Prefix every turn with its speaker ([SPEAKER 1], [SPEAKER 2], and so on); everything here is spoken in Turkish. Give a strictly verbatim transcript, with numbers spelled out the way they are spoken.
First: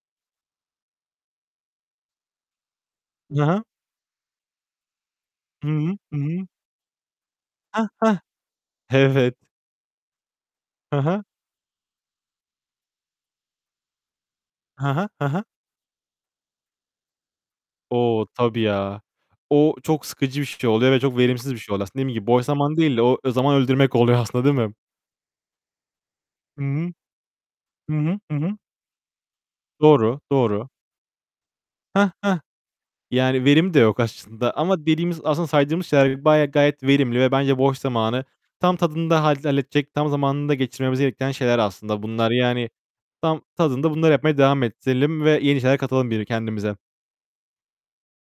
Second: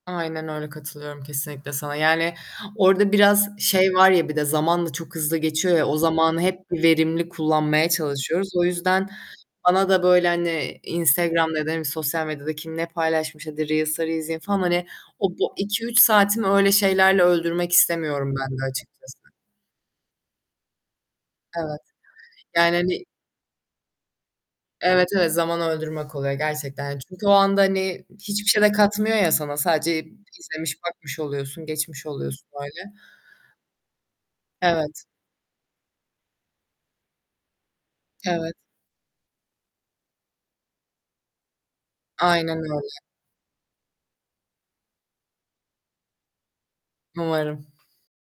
[SPEAKER 1] Aynen öyle, katılıyorum kesinlikle sana, yani orada
[SPEAKER 2] Hı
[SPEAKER 1] biraz
[SPEAKER 2] hı.
[SPEAKER 1] şey var ya bir de zamanda çok hızlı
[SPEAKER 2] Hı
[SPEAKER 1] geçiyor ya o
[SPEAKER 2] hı. Hı
[SPEAKER 1] zamanı
[SPEAKER 2] hı.
[SPEAKER 1] hep verimli
[SPEAKER 2] Heh,
[SPEAKER 1] kullanmaya
[SPEAKER 2] heh,
[SPEAKER 1] çalışıyoruz. O yüzden,
[SPEAKER 2] evet.
[SPEAKER 1] bana da, böyle, hani,
[SPEAKER 2] Hı hı.
[SPEAKER 1] Instagram'da ya da hani sosyal medyada kim ne paylaşmış hadi Reels'ları izleyeyim falan, hani,
[SPEAKER 2] Hı hı. Hı
[SPEAKER 1] o,
[SPEAKER 2] hı.
[SPEAKER 1] bu iki üç saatimi öyle şeylerle öldürmek
[SPEAKER 2] O,
[SPEAKER 1] istemiyorum ben
[SPEAKER 2] tabii
[SPEAKER 1] de
[SPEAKER 2] ya.
[SPEAKER 1] açıkçası.
[SPEAKER 2] O çok sıkıcı bir şey oluyor ve çok verimsiz bir şey
[SPEAKER 1] Evet.
[SPEAKER 2] oluyor aslında. Dediğim gibi boş
[SPEAKER 1] Yani
[SPEAKER 2] zaman değil de
[SPEAKER 1] hani
[SPEAKER 2] o zaman öldürmek oluyor aslında değil mi?
[SPEAKER 1] Evet, evet zaman öldürmek oluyor
[SPEAKER 2] Hı hı.
[SPEAKER 1] gerçekten çünkü o anda
[SPEAKER 2] Hı
[SPEAKER 1] hani
[SPEAKER 2] hı. Hı
[SPEAKER 1] hiçbir
[SPEAKER 2] hı.
[SPEAKER 1] şey de katmıyor ya sana sadece
[SPEAKER 2] Doğru, doğru.
[SPEAKER 1] izlemiş, bakmış oluyorsun, geçmiş
[SPEAKER 2] Heh, heh.
[SPEAKER 1] oluyorsun böyle.
[SPEAKER 2] Yani verim de yok aşçında. Ama
[SPEAKER 1] Evet.
[SPEAKER 2] dediğimiz, aslında saydığımız şeyler bayağı, gayet verimli ve bence boş zamanı.
[SPEAKER 1] Evet.
[SPEAKER 2] Tam tadında halle halledecek, tam zamanında geçirmemizi gerektiren şeyler aslında bunlar.
[SPEAKER 1] Aynen
[SPEAKER 2] Yani
[SPEAKER 1] öyle.
[SPEAKER 2] tam tadında bunları yapmaya devam ettirelim ve yeni şeyler katalım bir kendimize.
[SPEAKER 1] Umarım.